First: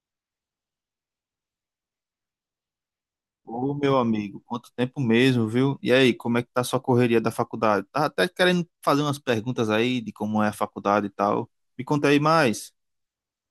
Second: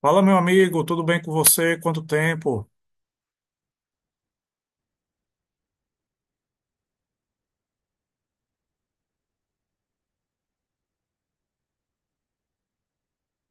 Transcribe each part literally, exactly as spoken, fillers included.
Fala, meu amigo, tudo bem com você? Quanto tempo? Ô, meu amigo, quanto tempo mesmo, viu? E aí, como é que tá a sua correria da faculdade? Tá até querendo fazer umas perguntas aí de como é a faculdade e tal. Me conta aí mais.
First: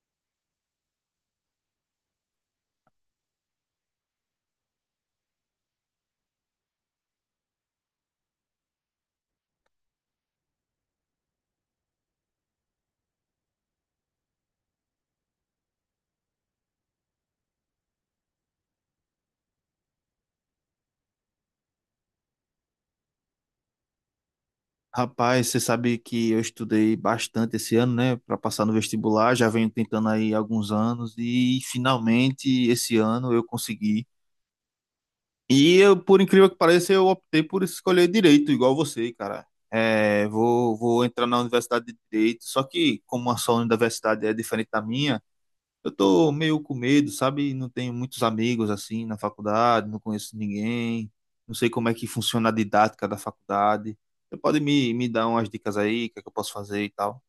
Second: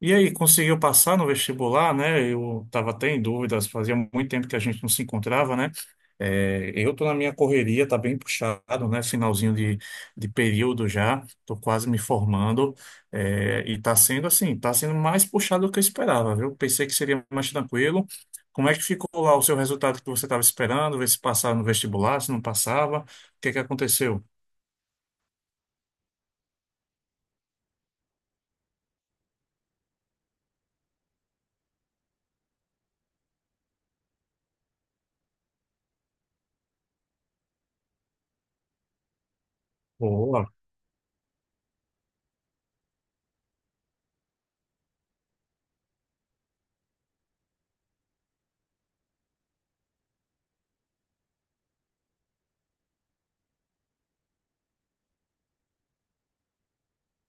E aí, conseguiu passar no vestibular, né? Eu estava até em dúvidas, fazia muito tempo que a gente não se encontrava, né? É, eu tô na minha correria, tá bem puxado, né? Finalzinho de, de período já, tô quase me formando, é, e tá sendo assim, tá sendo mais puxado do que eu esperava, viu? Pensei que seria mais tranquilo. Como é que ficou lá o seu resultado que você estava esperando? Ver se passava no vestibular, se não passava, o que que aconteceu? Rapaz, você sabe que eu estudei bastante esse ano, né, para passar no vestibular, já venho tentando aí há alguns anos e finalmente esse ano eu consegui. E eu, por incrível que pareça, eu optei por escolher direito, igual você, cara. É, Boa. vou, vou entrar na Universidade de Direito, só que como a sua universidade é diferente da minha, eu tô meio com medo, sabe? Não tenho muitos amigos assim na faculdade, não conheço ninguém, não sei como é que funciona a didática da faculdade. Você pode me, me dar umas dicas aí, o que é que eu posso fazer e tal?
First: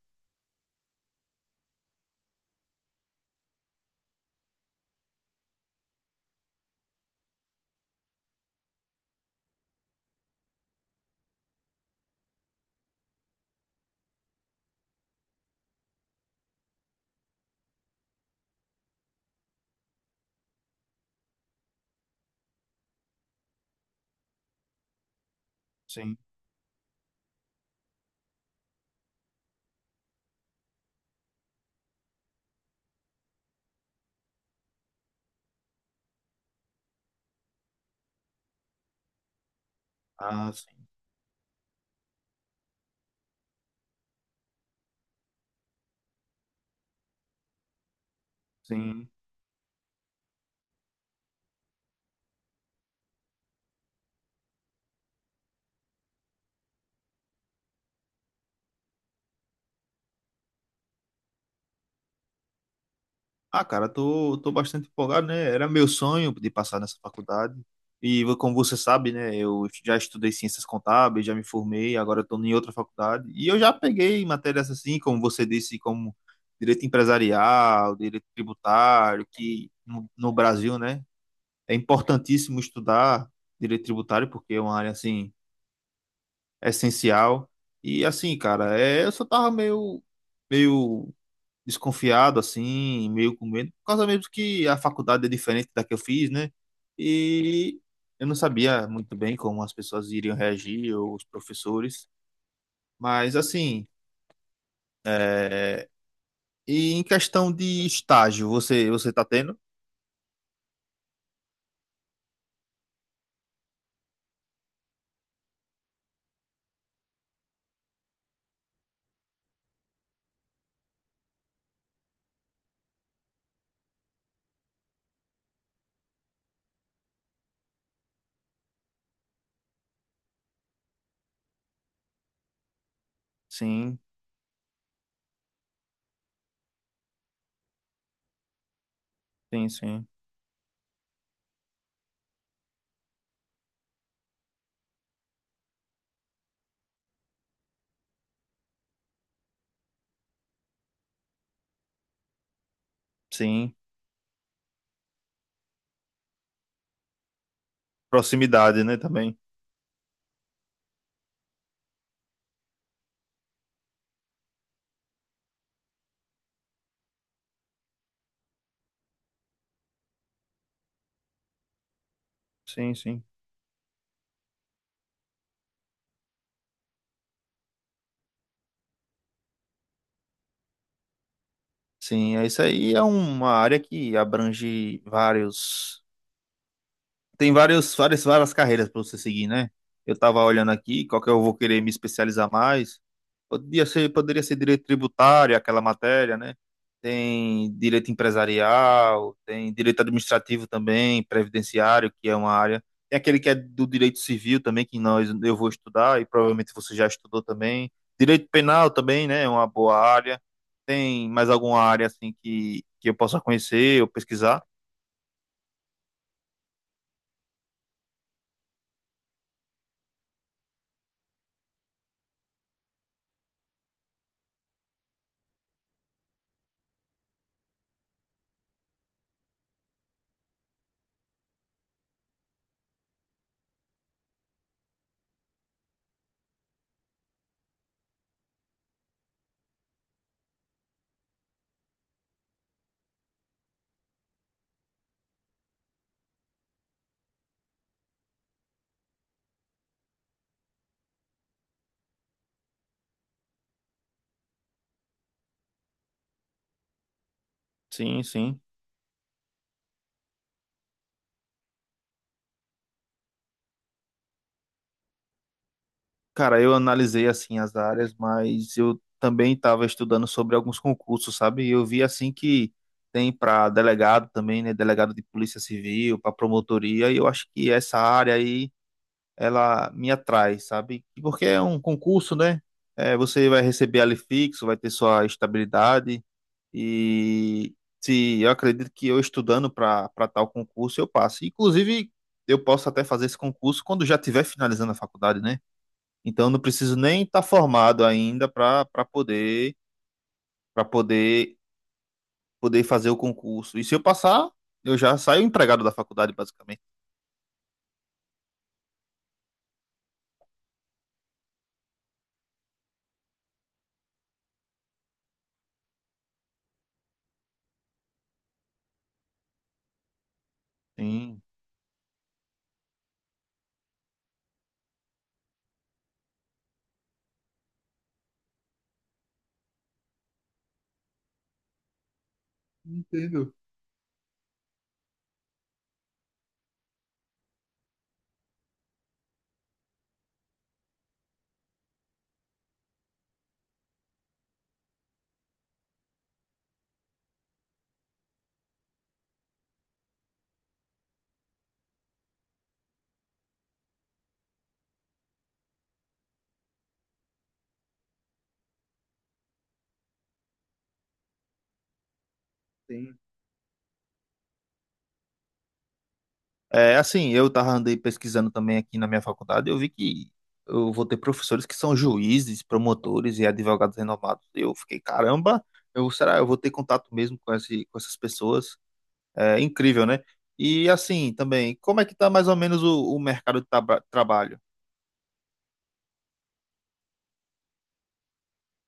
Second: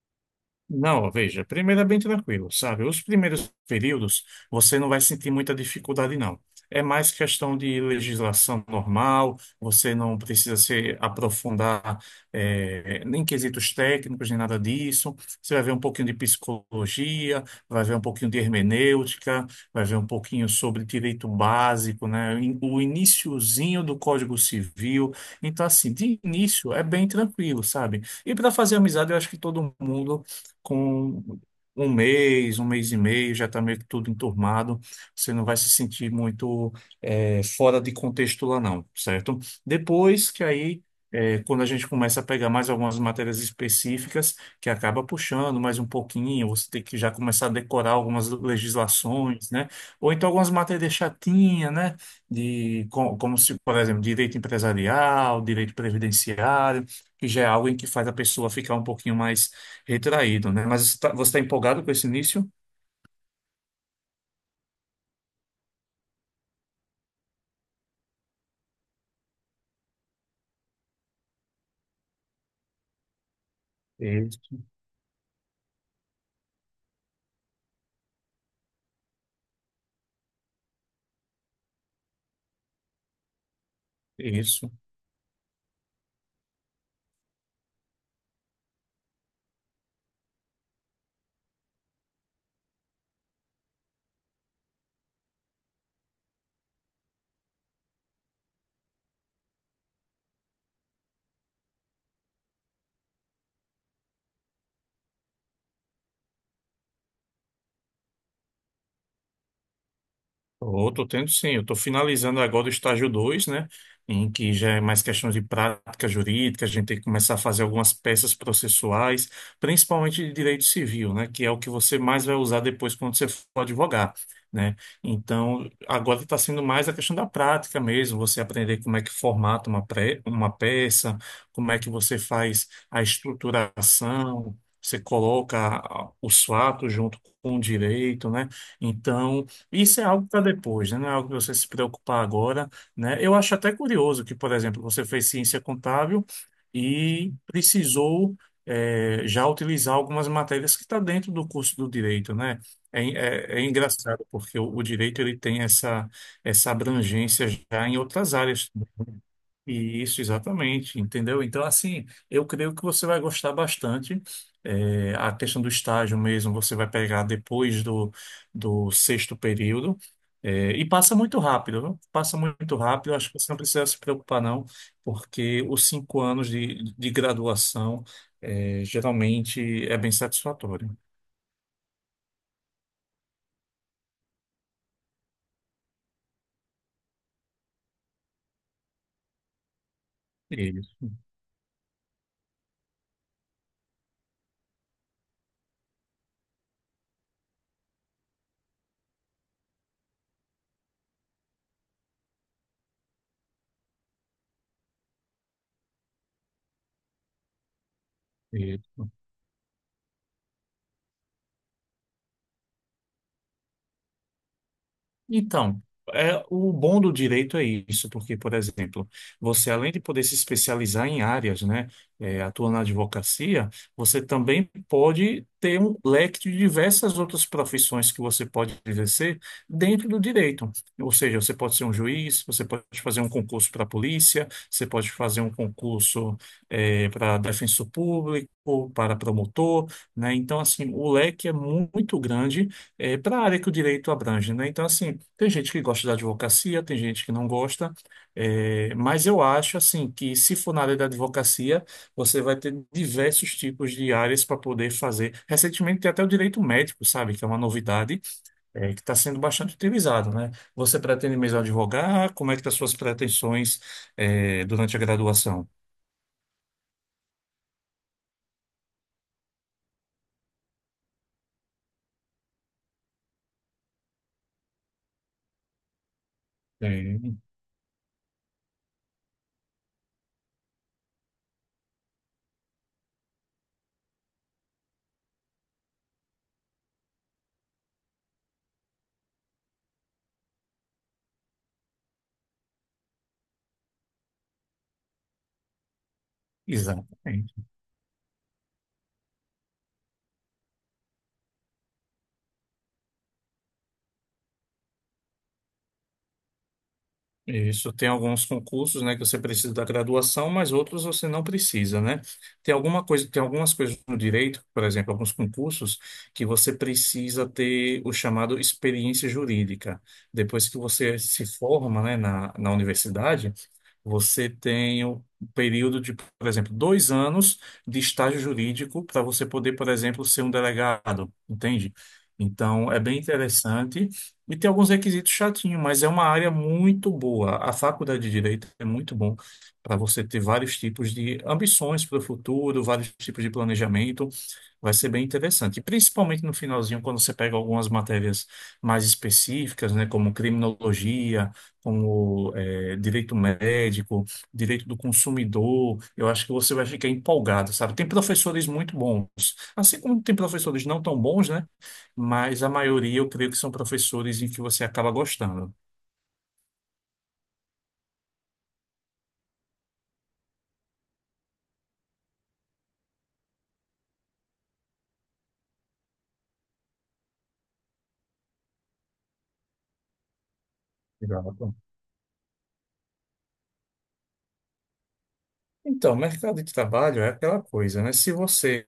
Não, veja, primeiro é bem tranquilo, sabe? Os primeiros períodos você não vai sentir muita dificuldade, não. É mais questão de legislação normal, você não precisa se aprofundar eh, nem em quesitos técnicos, nem nada disso. Você vai ver um pouquinho de psicologia, vai ver um pouquinho de hermenêutica, vai ver um pouquinho sobre direito básico, né? In- O iniciozinho do Código Civil. Então, assim, Sim. de início é bem tranquilo, sabe? E para fazer amizade, eu acho que todo mundo com um mês, um mês e meio, já está meio que tudo enturmado. Você não vai se sentir muito eh, fora de contexto lá, não, certo? Depois que Ah, sim, aí. eh, quando a gente começa a pegar mais algumas matérias específicas, que acaba puxando mais um pouquinho, você tem que já começar a decorar algumas sim. legislações, né? Ou então algumas matérias chatinhas, né? De, co- como se, por exemplo, direito empresarial, direito previdenciário, que já é algo em que faz a pessoa ficar um pouquinho mais retraído, né? Mas você está empolgado com esse início? Ah, cara, tô, tô bastante empolgado, né? Era meu sonho de passar nessa faculdade. E vo- como você sabe, né? Eu já estudei ciências contábeis, já me formei, agora estou em outra faculdade. E eu já peguei Isso, matérias assim, como você disse, como direito empresarial, direito tributário, que no, no Brasil, né? É importantíssimo estudar direito tributário, porque é isso. uma área assim essencial. E assim, cara, é, eu só tava meio, meio desconfiado, assim, meio com medo, por causa mesmo que a faculdade é diferente da que eu fiz, né? E eu não sabia muito bem como as pessoas iriam reagir, ou os professores, mas assim, é, e em questão de estágio, você você tá tendo? Estou, tô tendo sim. Eu estou finalizando agora o estágio dois, né? Em que já é mais questão de prática jurídica, a gente tem que começar a fazer algumas peças processuais, principalmente de direito civil, né? Que é o que você mais vai usar depois quando você for advogar, né? Então, agora está sendo mais a questão da prática mesmo, você aprender como é que formata uma, pré, uma peça, como é que você faz a Sim, estruturação, você coloca os fatos junto com o direito, né? Então. sim, Isso é sim, algo para depois, né? Não é algo para você se preocupar agora, né? Eu acho até curioso que, por exemplo, você fez ciência contábil e precisou eh, já utilizar algumas matérias que está dentro do curso do direito, né? É, é- é sim. engraçado porque o, o direito ele tem essa essa abrangência já em outras áreas Proximidade, né, também. isso, exatamente, entendeu? Então, assim, eu creio que você vai gostar bastante. É, a questão do estágio mesmo, você vai pegar depois do, do sexto período. É, e passa muito rápido, viu? Passa muito Sim, rápido. sim. Acho que você não precisa se preocupar, não, porque os cinco anos de, de graduação, é, geralmente é bem satisfatório. Sim, é isso aí, é uma área que abrange vários tem vários, várias, várias carreiras para você seguir, né? Eu tava olhando aqui, Isso, qual que eu vou querer me especializar mais. Podia ser, poderia ser direito tributário, aquela matéria, né? Tem direito empresarial, tem direito administrativo também, previdenciário, que é uma área. Tem aquele que é do direito civil também, que nós eu vou estudar e provavelmente você já estudou também. Direito penal isso. também, né? É uma boa área. Tem mais alguma área assim que, que eu possa conhecer ou pesquisar? Então, é, o bom do direito é isso, porque, por exemplo, você além de poder se especializar em áreas, né, é, atua na advocacia, você também pode ter um leque de diversas outras profissões que você pode exercer dentro do direito. Ou seja, você pode ser um juiz, você pode fazer um concurso para a polícia, você pode fazer um concurso, é, para defensor público, para promotor, né? Então, assim, o leque é mu- muito grande é, para a área que o direito abrange, né? Então, assim, tem gente que gosta da advocacia, tem gente que não gosta, é, mas eu acho, assim, que se for na área da advocacia, você vai ter diversos tipos de áreas para poder fazer. Recentemente, tem até o direito médico, sabe? Que é uma novidade, Sim, sim. é, que está sendo bastante utilizado, né? Você pretende mesmo advogar? Como é que estão as suas pretensões, é, durante a graduação? Cara, eu analisei assim as áreas, mas eu também estava estudando sobre alguns concursos, sabe? E eu vi assim que tem para delegado também, né? Delegado de Polícia Civil, para promotoria, e eu Tem. acho que essa área aí ela me atrai, sabe? E porque é um concurso, né? É, você vai receber ali fixo, vai ter sua estabilidade e se eu acredito que eu estudando para para tal concurso eu passo. Inclusive, eu posso até fazer esse concurso quando já estiver finalizando a faculdade, né? Então não preciso Exato. nem estar formado ainda para para poder para poder poder fazer o concurso. E se eu passar, eu já saio empregado da faculdade, basicamente. Isso, tem alguns concursos, né, que você precisa da graduação, mas outros você não precisa, né? Tem alguma coisa, tem algumas coisas no direito, por exemplo, alguns concursos que você precisa ter o chamado experiência jurídica. Depois que você Sim. se forma, né, na, na universidade, você tem um período de, por exemplo, dois anos de estágio jurídico para você poder, por exemplo, ser um delegado, entende? Então, é bem Entendo. interessante. E tem alguns requisitos chatinhos, mas é uma área muito boa. A faculdade de Direito é muito bom para você ter vários tipos de ambições para o futuro, vários tipos de planejamento. Vai ser bem interessante. E principalmente no finalzinho, quando você pega algumas matérias mais específicas, né, como criminologia, como eh, direito médico, direito do consumidor, eu acho que você vai ficar empolgado, sabe? Tem professores muito bons, assim como tem professores não tão bons, né? Mas a Sim. maioria eu creio que são professores em que você acaba gostando. É assim, eu tava andei pesquisando também aqui na minha faculdade, eu vi que eu vou ter professores que são juízes, promotores e advogados renomados. Eu fiquei, caramba, eu será eu vou ter contato mesmo com esse, com essas pessoas? É incrível, né? E assim, também, Exato. como é que tá mais ou menos o, o mercado de traba- trabalho? Então, mercado de trabalho é aquela coisa, né? Se você,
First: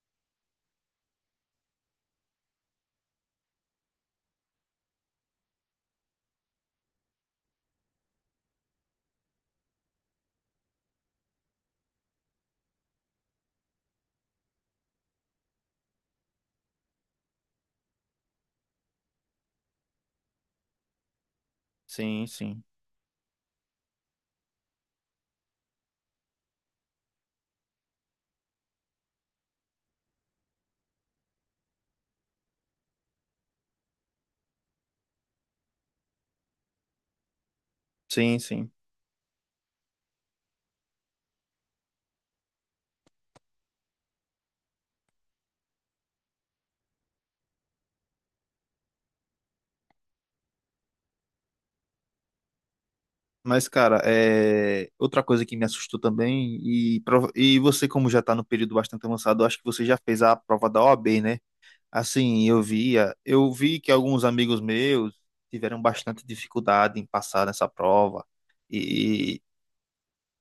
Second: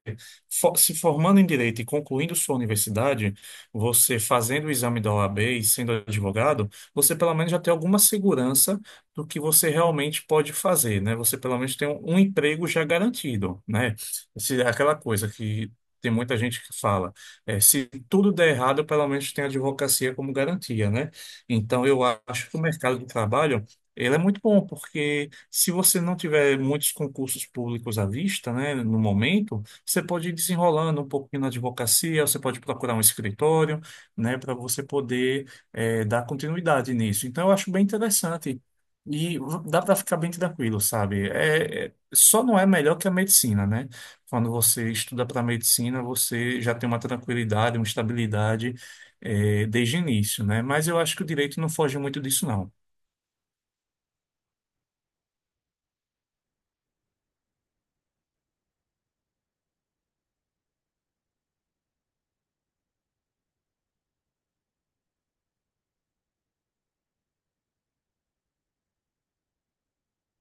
fo- se formando em direito e concluindo sua universidade, você fazendo o exame da O A B e sendo advogado, você pelo menos já tem alguma segurança do que você realmente pode fazer, né? Você pelo menos tem um, um emprego já garantido, né? Se, é aquela coisa que tem muita gente que fala, é, se tudo der errado, pelo menos tem a advocacia como garantia, né? Então, eu Sim, acho que o sim. mercado de trabalho ele é muito bom, porque se você não tiver muitos concursos públicos à vista, né, no momento, você pode ir desenrolando um pouquinho na advocacia, você pode procurar um escritório, né, para você poder eh, dar continuidade nisso. Então, eu acho bem Sim, interessante. sim. E v- dá para ficar bem tranquilo, sabe? É, é- só não é melhor que a medicina, né? Quando você estuda para medicina, você já tem uma tranquilidade, uma estabilidade eh, desde o início, né? Mas eu acho que o direito não foge muito disso, não. Mas, cara, é, outra coisa que me assustou também, e, prova- e você, como já tá no período bastante avançado, eu acho que você já fez a prova da O A B, né? Assim, eu via, eu vi que alguns amigos meus tiveram bastante dificuldade em passar nessa prova.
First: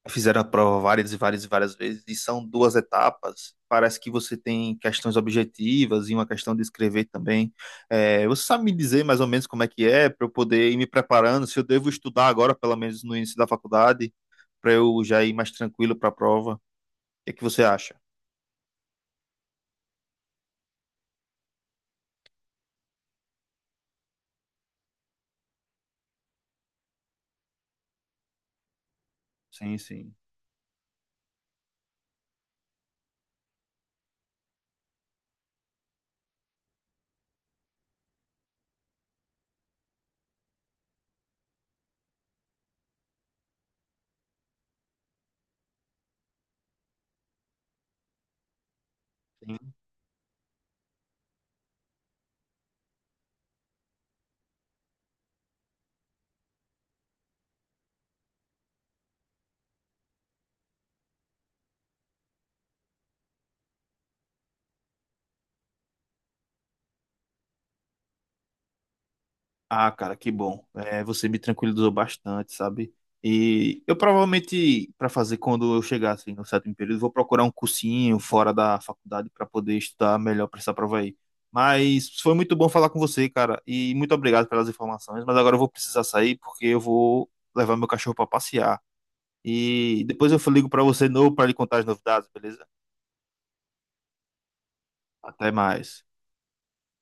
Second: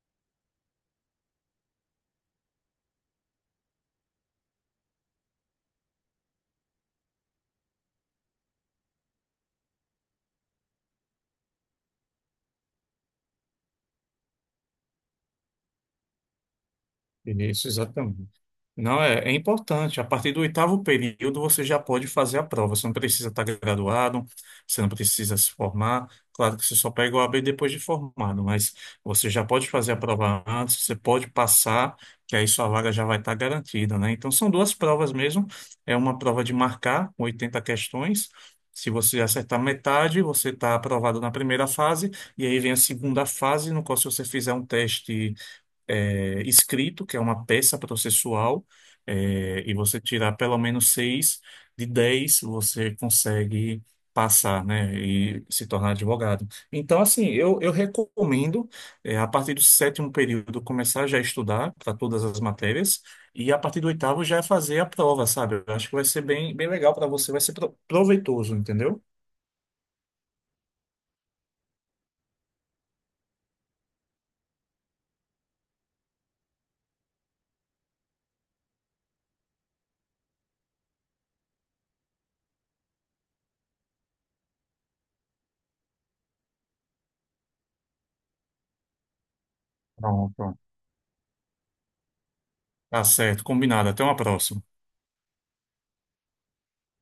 Fizeram a prova várias e várias e várias vezes, e são duas etapas. Parece que você tem questões objetivas e uma questão de escrever também. É, você sabe me dizer mais ou menos como é que é, para eu poder ir me preparando, se eu devo estudar agora, pelo menos no início da faculdade, para eu já ir mais tranquilo para a prova? O que é que você Isso, acha? exatamente. Não, é, é importante. A partir do oitavo período, você já pode fazer a prova. Você não precisa estar graduado, você não precisa se formar. Claro que você só pega o A B depois de formado, mas você já pode Sim, fazer a sim. prova antes, você pode passar, que aí sua vaga já vai estar garantida, né? Então, são duas provas mesmo. É uma prova de marcar, com oitenta questões. Se você acertar metade, você está aprovado na primeira fase, e aí vem a segunda fase, no qual, se você fizer um teste é, escrito, que é uma peça processual, é, e você tirar pelo menos seis de dez, você consegue passar, né, e se tornar advogado. Então, assim, eu, eu recomendo, é, a partir do sétimo período, começar já a estudar para todas as matérias, e a partir do oitavo já fazer a prova, sabe? Eu acho que vai ser bem, bem legal para você, vai ser pro- proveitoso, entendeu? Ah, cara, que bom. É, você me tranquilizou bastante, sabe? E eu provavelmente, para fazer quando eu chegar assim, no sétimo período, vou procurar um cursinho fora da faculdade para poder estudar melhor para essa prova aí. Mas foi muito bom falar com você, cara, e muito obrigado pelas informações. Mas agora eu vou precisar sair porque eu vou levar meu cachorro para passear. E depois eu Pronto. ligo para você de novo para lhe contar as novidades, beleza? Tá certo, combinado. Até uma próxima. Até mais.